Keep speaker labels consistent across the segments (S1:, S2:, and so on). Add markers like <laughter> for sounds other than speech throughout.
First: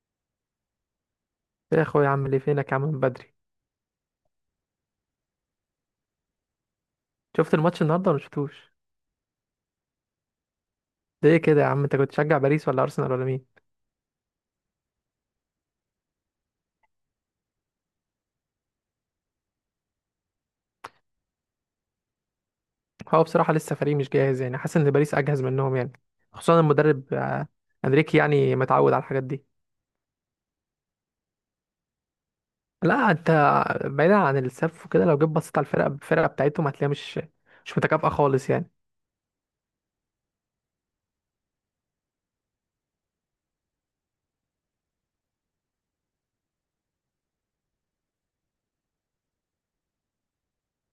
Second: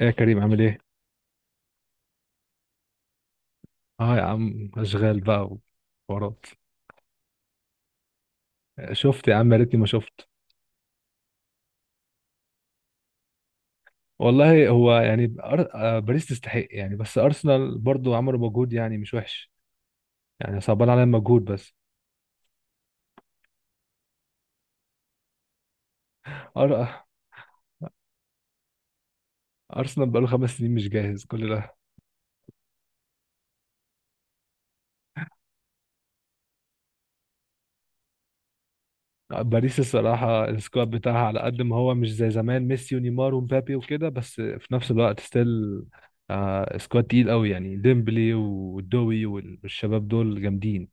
S1: ايه يا كريم، عامل ايه؟
S2: يا اخويا، عامل ايه؟ فينك يا عم من بدري؟
S1: اه يا عم، اشغال بقى وحوارات.
S2: شفت الماتش النهارده ولا شفتوش؟
S1: شفت يا عم، يا ريتني ما شفت.
S2: ليه كده يا عم؟ انت كنت تشجع باريس ولا ارسنال ولا مين؟
S1: والله هو يعني أر... آه، باريس تستحق يعني، بس ارسنال برضو عملوا مجهود يعني مش وحش. يعني صعبان عليا المجهود بس.
S2: هو بصراحه لسه فريق مش جاهز، يعني حاسس ان باريس اجهز منهم يعني، خصوصا
S1: أر... آه،
S2: المدرب انريكي، يعني متعود على الحاجات دي.
S1: ارسنال بقاله خمس سنين مش جاهز كل ده؟
S2: لا انت، بعيدا عن السف وكده، لو جيت بصيت على الفرقه بتاعتهم هتلاقيها مش متكافئه خالص يعني.
S1: باريس الصراحة السكواد بتاعها على قد ما هو مش زي زمان ميسي ونيمار ومبابي وكده، بس في نفس الوقت ستيل سكواد تقيل قوي، يعني ديمبلي ودوي والشباب دول جامدين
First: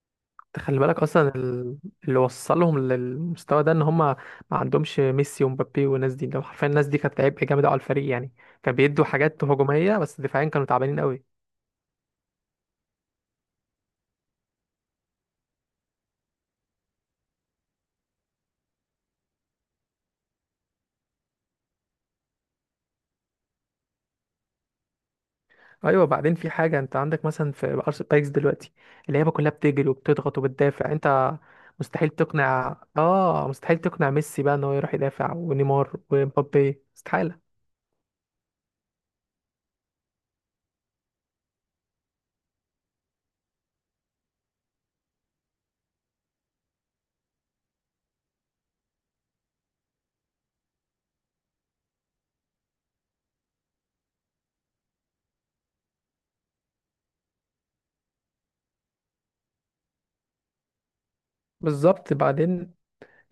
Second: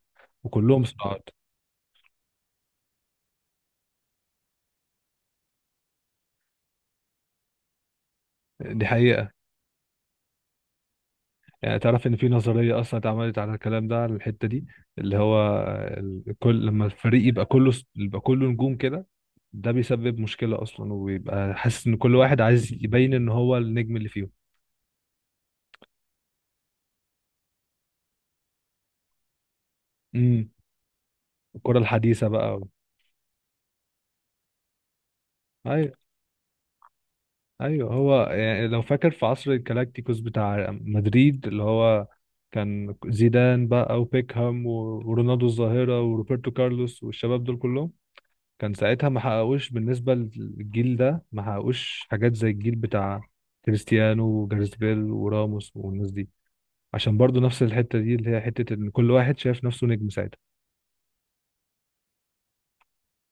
S2: انت خلي
S1: وكلهم
S2: بالك
S1: صعاد.
S2: اصلا، اللي وصلهم للمستوى ده ان هم ما عندهمش ميسي ومبابي والناس دي، لو حرفيا الناس دي كانت عبء جامد أوي على الفريق يعني. كان
S1: دي
S2: بيدوا
S1: حقيقة.
S2: حاجات هجوميه بس دفاعيا كانوا تعبانين قوي.
S1: يعني تعرف ان في نظريه اصلا اتعملت على الكلام ده، على الحته دي اللي هو كل لما الفريق يبقى كله يبقى كله نجوم كده، ده بيسبب مشكله اصلا، وبيبقى حاسس ان كل واحد عايز يبين ان هو النجم اللي فيهم.
S2: ايوه بعدين في حاجه، انت عندك مثلا في ارس بايكس دلوقتي اللعيبه كلها بتجري وبتضغط
S1: امم.
S2: وبتدافع. انت
S1: الكره
S2: مستحيل
S1: الحديثه بقى
S2: تقنع اه مستحيل تقنع ميسي بقى ان هو يروح يدافع،
S1: ايوه.
S2: ونيمار ومبابي استحاله.
S1: ايوه، هو يعني لو فاكر في عصر الجالاكتيكوس بتاع مدريد، اللي هو كان زيدان بقى وبيكهام ورونالدو الظاهره وروبرتو كارلوس والشباب دول كلهم. كان ساعتها ما حققوش بالنسبة للجيل ده، ما حققوش حاجات زي الجيل بتاع كريستيانو وجاريث بيل وراموس والناس دي، عشان برضو نفس الحتة دي، اللي هي حتة ان كل واحد شايف نفسه نجم ساعتها.
S2: بالظبط. بعدين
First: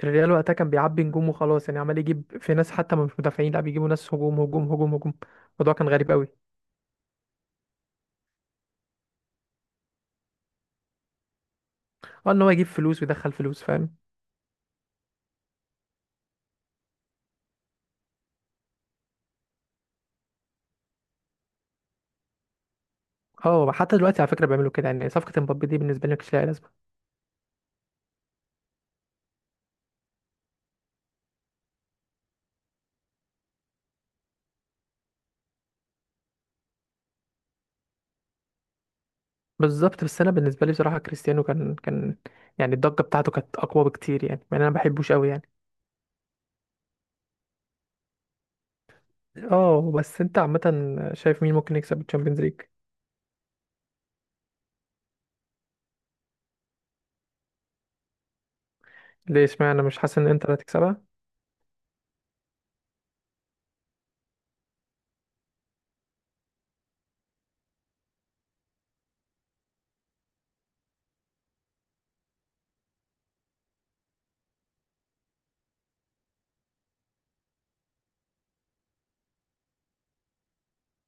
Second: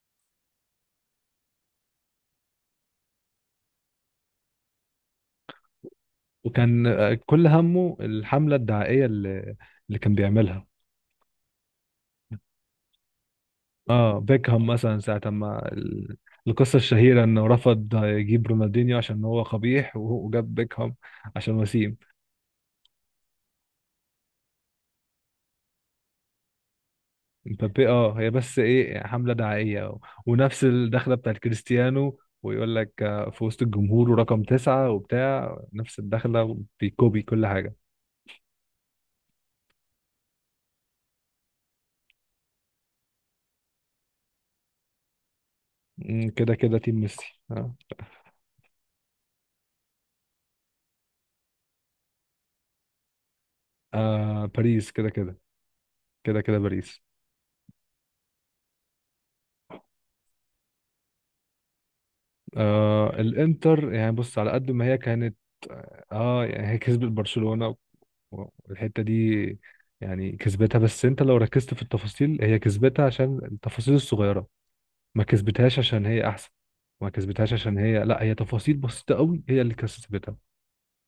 S2: الريال وقتها كان بيعبي نجوم وخلاص، يعني عمال يجيب في ناس حتى مش مدافعين، لا بيجيبوا ناس هجوم هجوم هجوم هجوم. الموضوع كان غريب قوي.
S1: وكان كل همه الحملة الدعائية اللي كان بيعملها.
S2: اه، ان هو يجيب فلوس ويدخل فلوس، فاهم.
S1: اه بيكهام مثلا، ساعة ما القصة الشهيرة انه رفض يجيب رونالدينيو عشان هو قبيح، وجاب بيكهام عشان وسيم.
S2: اه حتى دلوقتي على فكره بيعملوا كده، يعني صفقه مبابي دي بالنسبه لي مش لها.
S1: مبابي اه، هي بس ايه؟ حملة دعائية ونفس الدخلة بتاعت كريستيانو، ويقول لك في وسط الجمهور ورقم تسعة وبتاع، نفس الدخلة، بيكوبي كل حاجة.
S2: بالظبط. بس انا بالنسبه لي بصراحه كريستيانو كان يعني الضجه بتاعته كانت اقوى بكتير، يعني مع ان انا ما بحبوش قوي يعني.
S1: مم، كده كده تيم ميسي آه.
S2: اه بس انت عامه، شايف مين ممكن يكسب الشامبيونز ليج؟
S1: باريس كده كده. كده كده باريس.
S2: ليه؟ اشمعنى مش حاسس ان انتر هتكسبها؟
S1: الانتر يعني بص، على قد ما هي كانت، يعني هي كسبت برشلونة والحتة دي يعني كسبتها، بس انت لو ركزت في التفاصيل، هي كسبتها عشان التفاصيل الصغيرة. ما كسبتهاش عشان هي احسن، ما كسبتهاش عشان هي، لا، هي تفاصيل بسيطه قوي هي اللي كسبتها.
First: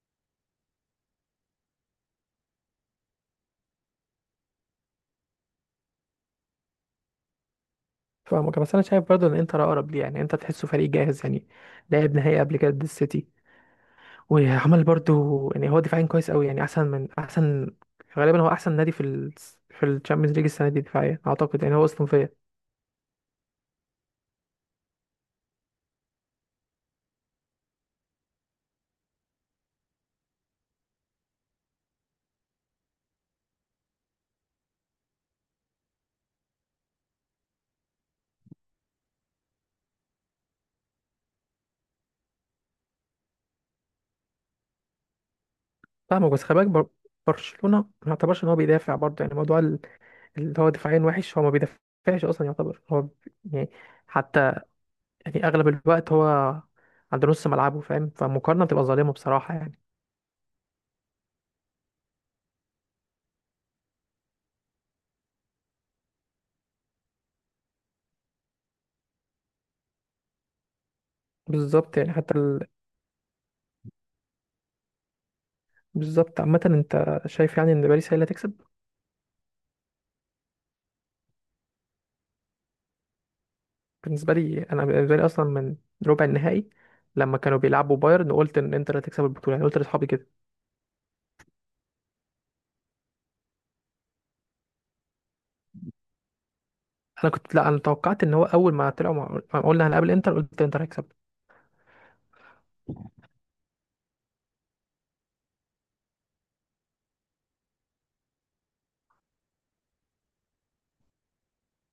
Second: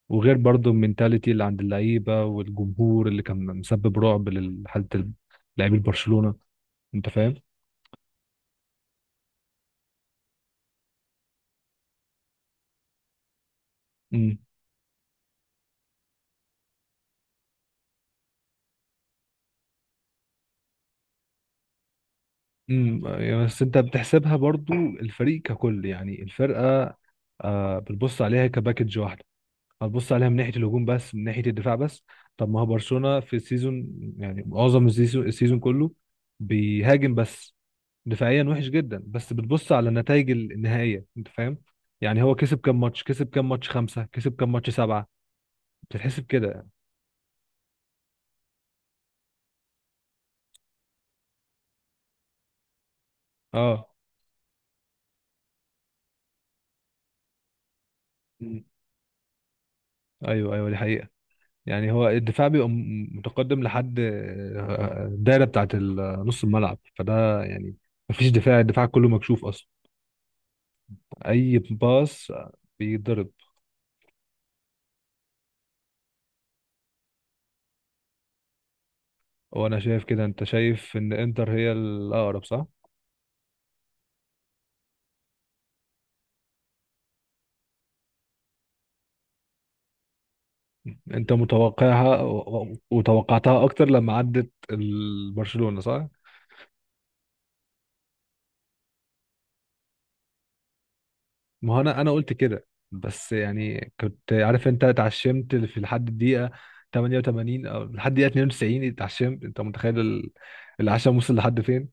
S1: وغير برضو المينتاليتي اللي عند اللعيبه، والجمهور اللي كان مسبب رعب لحاله لاعبي برشلونه. انت فاهم.
S2: فاهمك، بس انا شايف برضه ان انتر اقرب ليه، يعني انت تحسه فريق جاهز يعني. لعب نهائي قبل كده ضد السيتي،
S1: امم.
S2: وعمل برضه يعني، هو دفاعيا كويس قوي يعني، احسن من احسن. غالبا هو احسن نادي في الشامبيونز ليج السنه دي دفاعيا اعتقد، يعني هو اصلا فيا.
S1: امم. بس انت بتحسبها برضو الفريق ككل، يعني الفرقه بتبص عليها كباكج واحده. هتبص عليها من ناحيه الهجوم بس، من ناحيه الدفاع بس؟ طب ما هو برشلونه في السيزون، يعني معظم السيزون، السيزون كله بيهاجم بس. دفاعيا وحش جدا، بس بتبص على النتائج النهائيه. انت فاهم. يعني هو كسب كام ماتش، كسب كام ماتش، خمسه، كسب كام ماتش، سبعه؟ بتتحسب
S2: فاهمك بس
S1: كده
S2: خلي بالك،
S1: يعني.
S2: برشلونه ما يعتبرش ان هو بيدافع برضه، يعني موضوع اللي هو دفاعيا وحش. هو ما بيدافعش اصلا، يعتبر هو يعني
S1: اه.
S2: حتى يعني اغلب الوقت هو عند نص ملعبه، فاهم،
S1: مم.
S2: فالمقارنه بتبقى ظالمه بصراحه يعني.
S1: ايوه ايوه، دي حقيقه. يعني هو الدفاع بيبقى متقدم لحد الدايره بتاعت نص الملعب، فده يعني مفيش دفاع، الدفاع كله مكشوف اصلا. اي
S2: بالظبط يعني
S1: باص بيتضرب.
S2: بالظبط. عامه انت شايف يعني ان باريس هي اللي هتكسب؟
S1: وانا شايف كده. انت شايف ان انتر هي الاقرب، صح؟
S2: بالنسبه لي، انا بالنسبه لي اصلا من ربع النهائي لما كانوا بيلعبوا بايرن قلت ان انتر هتكسب البطوله، يعني قلت لاصحابي كده.
S1: انت متوقعها وتوقعتها اكتر لما عدت برشلونه، صح؟
S2: انا كنت لا انا توقعت ان هو اول ما طلعوا ما قلنا هنقابل انتر، قلت انتر هيكسب.
S1: ما هو انا انا قلت كده، بس يعني كنت عارف انت اتعشمت في لحد الدقيقه 88 او لحد الدقيقه 92، اتعشمت. انت متخيل العشم وصل لحد فين؟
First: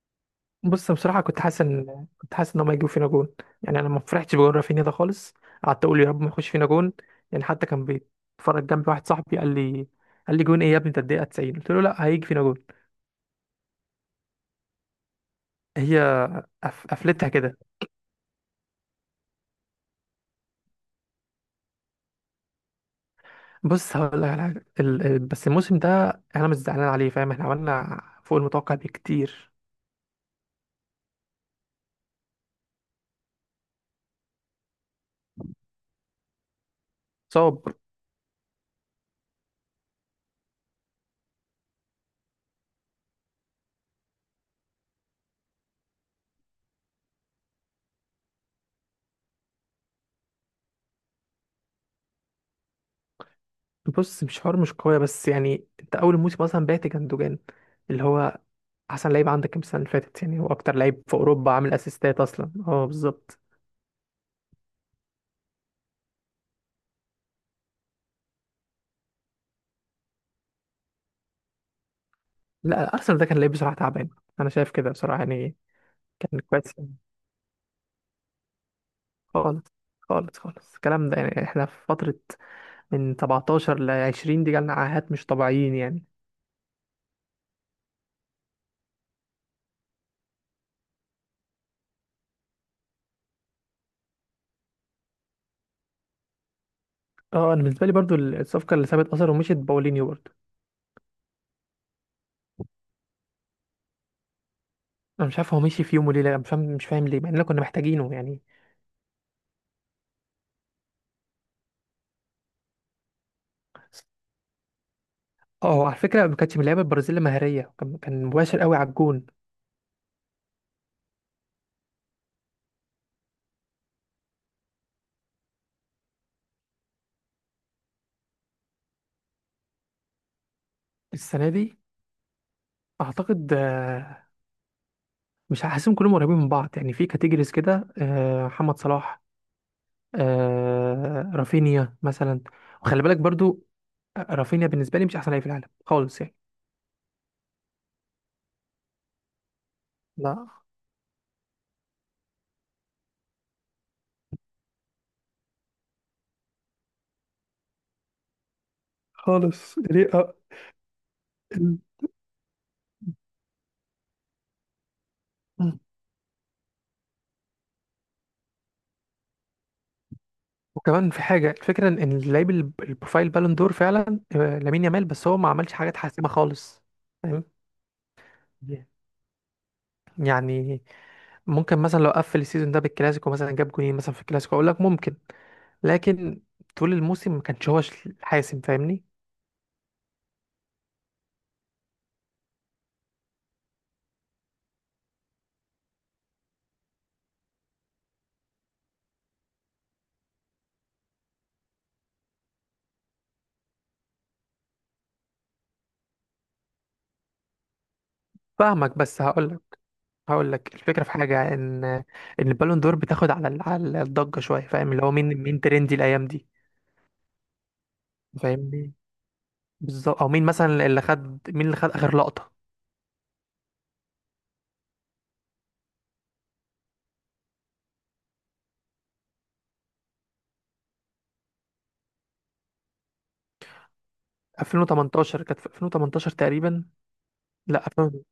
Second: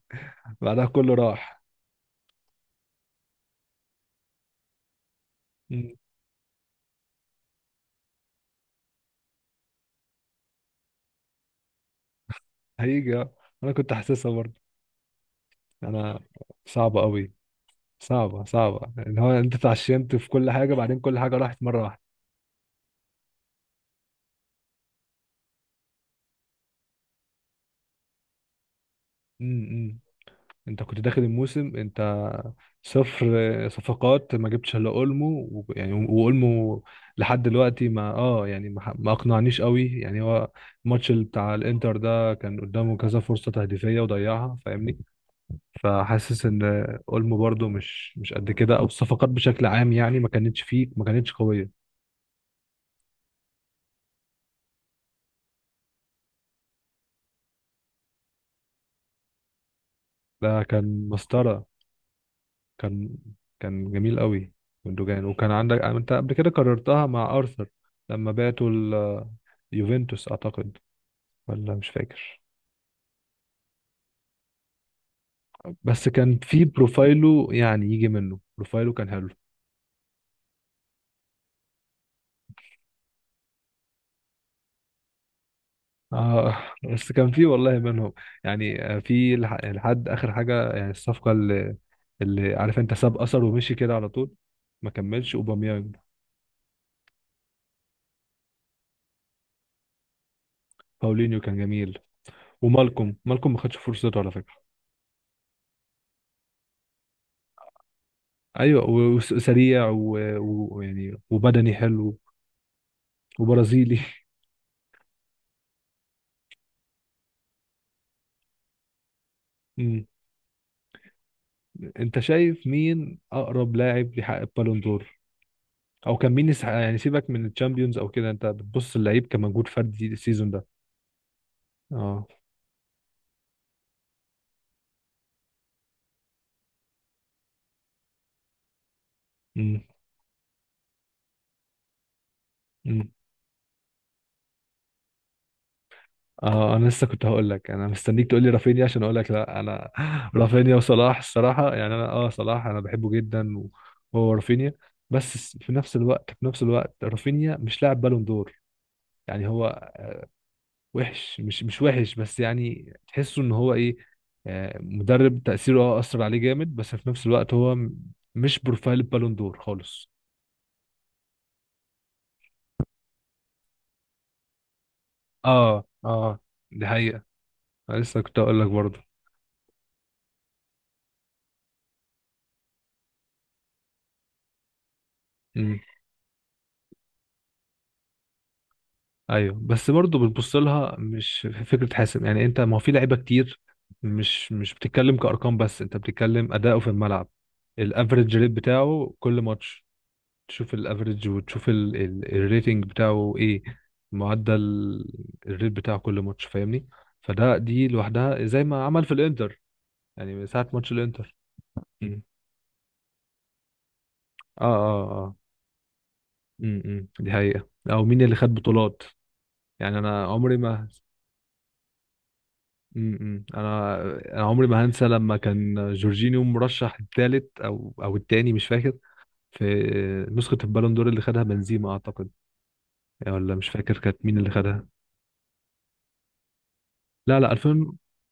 S1: بعدها
S2: بص
S1: كله
S2: بصراحة كنت حاسس
S1: راح.
S2: إن كنت حاسس إن هما هيجيبوا فينا جون، يعني أنا ما فرحتش بجون رافينيا ده خالص. قعدت
S1: مم.
S2: أقول يا رب ما يخش فينا جون. يعني حتى كان بيتفرج جنبي واحد صاحبي قال لي، قال لي: جون إيه يا ابني أنت؟ الدقيقة 90. قلت له لا، هيجي فينا جون.
S1: هيجي آه. انا كنت حاسسها برضه.
S2: هي
S1: انا صعبه
S2: قفلتها
S1: قوي،
S2: كده.
S1: صعبه، صعبه ان هو انت اتعشمت في كل حاجه، بعدين كل حاجه راحت مره واحده.
S2: بص هقول لك على حاجة، بس الموسم ده أنا مش زعلان عليه، فاهم، إحنا عملنا فوق المتوقع بكتير.
S1: امم. انت كنت داخل الموسم انت صفر صفقات، ما جبتش الا اولمو يعني، واولمو لحد
S2: صعب.
S1: دلوقتي ما اه، يعني ما اقنعنيش قوي يعني هو. الماتش اللي بتاع الانتر ده كان قدامه كذا فرصة تهديفية وضيعها، فاهمني؟ فحاسس ان اولمو برده مش مش قد كده، او الصفقات بشكل عام يعني ما كانتش فيه، ما كانتش قوية.
S2: بص، مش حوار مش قوية، بس يعني أنت أول موسم أصلا بعت جندوجان اللي هو احسن لعيب عندك كام السنه اللي فاتت، يعني هو
S1: ده
S2: اكتر لعيب
S1: كان
S2: في اوروبا
S1: مسطرة.
S2: عامل اسيستات اصلا، اه
S1: كان
S2: بالظبط.
S1: كان جميل قوي من دوجان. وكان عندك انت قبل كده كررتها مع ارثر، لما بعتوا يوفنتوس اعتقد، ولا مش فاكر.
S2: لا ارسنال ده كان لعيب بصراحه تعبان، انا شايف كده بصراحه يعني،
S1: بس كان
S2: كان
S1: في
S2: كويس
S1: بروفايله، يعني يجي منه، بروفايله كان حلو.
S2: خالص خالص خالص. الكلام ده، يعني احنا في فتره من 17 ل 20 دي جالنا عاهات مش طبيعيين يعني.
S1: آه. بس كان في والله منهم يعني، في لحد اخر حاجه. يعني الصفقه اللي عارف انت، ساب اثر ومشي كده على طول. ما كملش اوباميانج.
S2: اه انا بالنسبه لي برضو الصفقه اللي سابت اثر ومشيت باولينيو برضو.
S1: باولينيو كان جميل. ومالكوم، مالكوم ما خدش فرصته على فكره.
S2: انا مش عارف هو مشي في يوم وليله، أنا مش فاهم ليه، مع اننا كنا محتاجينه يعني.
S1: ايوه وسريع ويعني وبدني حلو، وبرازيلي.
S2: اه على فكره ما كانتش من اللعيبه البرازيل مهاريه، كان مباشر قوي على الجون.
S1: <laughs> أمم. انت شايف مين اقرب لاعب يحقق بالون دور، او كان مين يعني سيبك من الشامبيونز او كده، انت بتبص اللعيب كمجهود فردي السيزون ده؟
S2: السنه دي
S1: اه.
S2: اعتقد مش هحسهم كلهم قريبين من بعض، يعني في كاتيجوريز كده، محمد صلاح،
S1: امم.
S2: رافينيا مثلا. وخلي
S1: امم.
S2: بالك برضو، رافينيا بالنسبه لي مش احسن لعيب في العالم خالص يعني.
S1: اه انا لسه كنت هقول لك، انا مستنيك تقول لي رافينيا عشان اقول لك لا. انا <laughs>
S2: لا
S1: رافينيا وصلاح الصراحه، يعني انا اه، صلاح انا بحبه جدا، وهو رافينيا، بس في نفس الوقت، في نفس الوقت رافينيا مش لاعب بالون دور. يعني هو
S2: خالص، ليه؟
S1: وحش، مش
S2: ال-
S1: مش وحش، بس يعني تحسه ان هو ايه، مدرب تأثيره
S2: مم.
S1: اه اثر عليه جامد، بس في نفس الوقت هو مش بروفايل بالون دور خالص.
S2: وكمان في حاجه، الفكره إن اللعيب البروفايل بالون دور فعلا لامين يامال، بس هو ما عملش
S1: اه
S2: حاجه تحسمها
S1: اه،
S2: خالص،
S1: دي حقيقة.
S2: فاهم.
S1: أنا لسه كنت اقول لك
S2: Yeah.
S1: برضه.
S2: يعني ممكن مثلا لو قفل السيزون ده بالكلاسيكو، مثلا جاب جونين مثلا في الكلاسيكو، اقول لك ممكن.
S1: امم.
S2: لكن طول الموسم ما كانش هو حاسم، فاهمني.
S1: ايوه، بس برضه بتبص لها مش في فكرة حاسم. يعني انت، ما هو في لعيبة كتير، مش مش بتتكلم كأرقام، بس انت بتتكلم أداؤه في الملعب. الافريج ريت بتاعه كل ماتش، تشوف الافريج وتشوف الريتنج بتاعه ايه، معدل الريت بتاعه كل ماتش، فاهمني؟ فده، دي لوحدها زي ما
S2: فاهمك
S1: عمل في
S2: بس هقول
S1: الانتر،
S2: لك
S1: يعني من
S2: هقول
S1: ساعة
S2: لك
S1: ماتش
S2: الفكره في
S1: الانتر.
S2: حاجه، ان
S1: مم.
S2: ان البالون دور بتاخد على على الضجه شويه،
S1: اه
S2: فاهم، اللي هو
S1: اه
S2: مين
S1: اه.
S2: مين ترندي الايام دي.
S1: امم. دي حقيقة. او مين اللي خد
S2: فاهمني.
S1: بطولات؟ يعني
S2: بالظبط،
S1: انا
S2: او
S1: عمري ما
S2: مين اللي خد اخر لقطه؟
S1: م-م. انا انا عمري ما هنسى لما كان جورجينيو مرشح الثالث او او الثاني، مش فاكر، في نسخة البالون دور اللي خدها بنزيما اعتقد، يعني ولا مش فاكر كانت مين اللي خدها.
S2: 2018، كانت في 2018 تقريبا.
S1: لا لا،
S2: لا
S1: 2000.
S2: 2000.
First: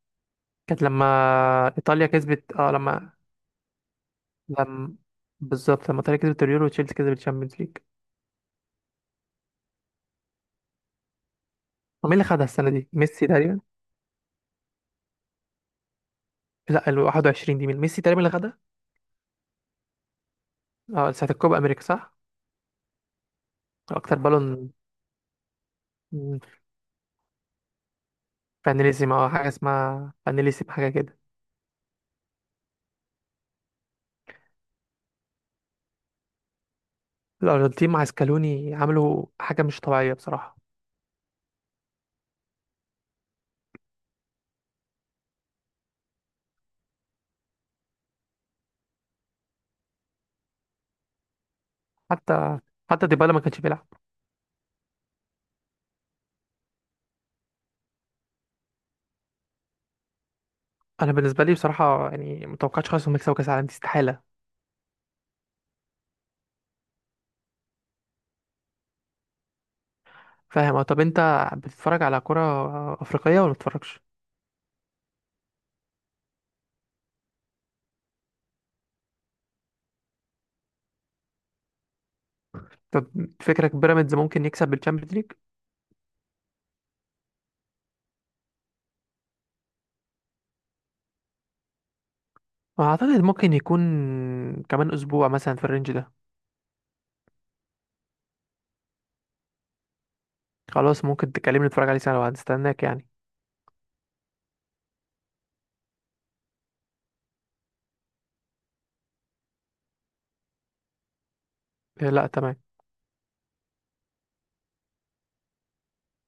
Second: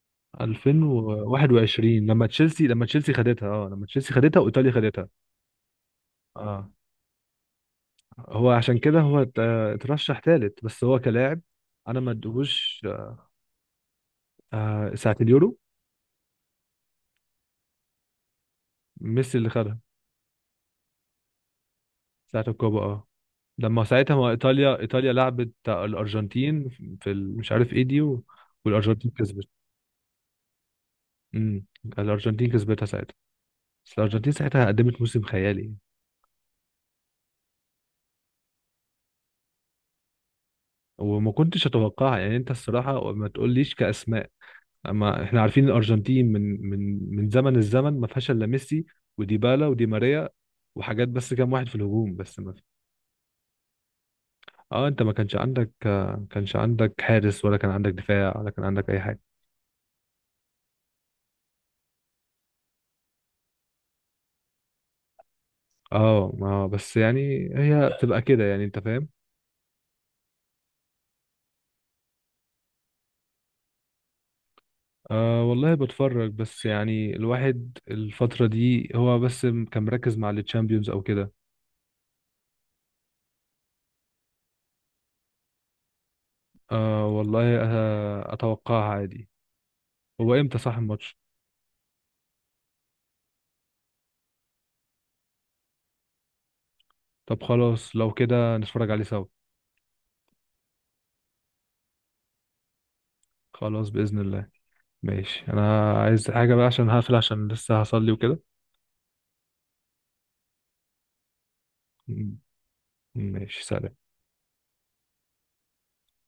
S2: كانت لما
S1: 2021
S2: ايطاليا
S1: لما
S2: كسبت،
S1: تشيلسي، لما تشيلسي خدتها. اه، لما تشيلسي خدتها وايطاليا
S2: لما
S1: خدتها.
S2: لما ايطاليا كسبت اليورو
S1: اه،
S2: وتشيلسي كسبت الشامبيونز ليج.
S1: هو عشان كده هو اترشح ثالث، بس هو كلاعب انا ما
S2: ومين اللي خدها السنه
S1: ادهوش.
S2: دي؟ ميسي تقريبا.
S1: ساعة اليورو
S2: لا، ال 21 دي، مين؟ ميسي تقريبا اللي خدها.
S1: ميسي اللي خدها،
S2: اه ساعه الكوبا امريكا، صح؟
S1: ساعة الكوبا اه. لما
S2: اكتر
S1: ساعتها ما،
S2: بالون
S1: ايطاليا، ايطاليا لعبت الارجنتين في مش عارف ايه دي والارجنتين
S2: فانيليزم، حاجه
S1: كسبت.
S2: اسمها فانيليزم، حاجه كده.
S1: امم. الارجنتين كسبتها ساعتها، بس الارجنتين ساعتها قدمت موسم خيالي.
S2: الارجنتين مع سكالوني عملوا حاجه مش طبيعيه بصراحه.
S1: وما كنتش اتوقع يعني، انت الصراحه ما تقوليش كاسماء، اما احنا عارفين الارجنتين، من زمن، الزمن ما فيهاش الا ميسي وديبالا ودي ماريا وحاجات، بس كام واحد في الهجوم، بس ما
S2: حتى
S1: في.
S2: حتى ديبالا ما كانش بيلعب.
S1: اه، انت ما كانش عندك، كانش عندك حارس، ولا كان عندك دفاع، ولا كان عندك اي حاجه.
S2: انا بالنسبه لي بصراحه يعني ما توقعتش خالص انهم يكسبوا كاس العالم دي، استحاله.
S1: اه، ما بس يعني هي بتبقى كده، يعني انت فاهم.
S2: فاهم. اه طب انت بتتفرج على كره افريقيه ولا ما بتتفرجش؟
S1: أه والله بتفرج، بس يعني الواحد الفترة دي هو بس كان مركز مع التشامبيونز أو كده.
S2: طب فكرك بيراميدز ممكن يكسب بالتشامبيونز ليج؟
S1: أه والله أه، أتوقعها عادي. هو إمتى صح الماتش؟
S2: اعتقد ممكن يكون كمان اسبوع مثلا في الرينج ده.
S1: طب خلاص، لو كده نتفرج عليه سوا.
S2: خلاص ممكن تكلمني نتفرج عليه سنه وهنستناك يعني.
S1: خلاص بإذن الله. ماشي. أنا عايز حاجة بقى، عشان هقفل، عشان لسه هصلي وكده.
S2: لا
S1: م-
S2: تمام.
S1: ماشي، سلام.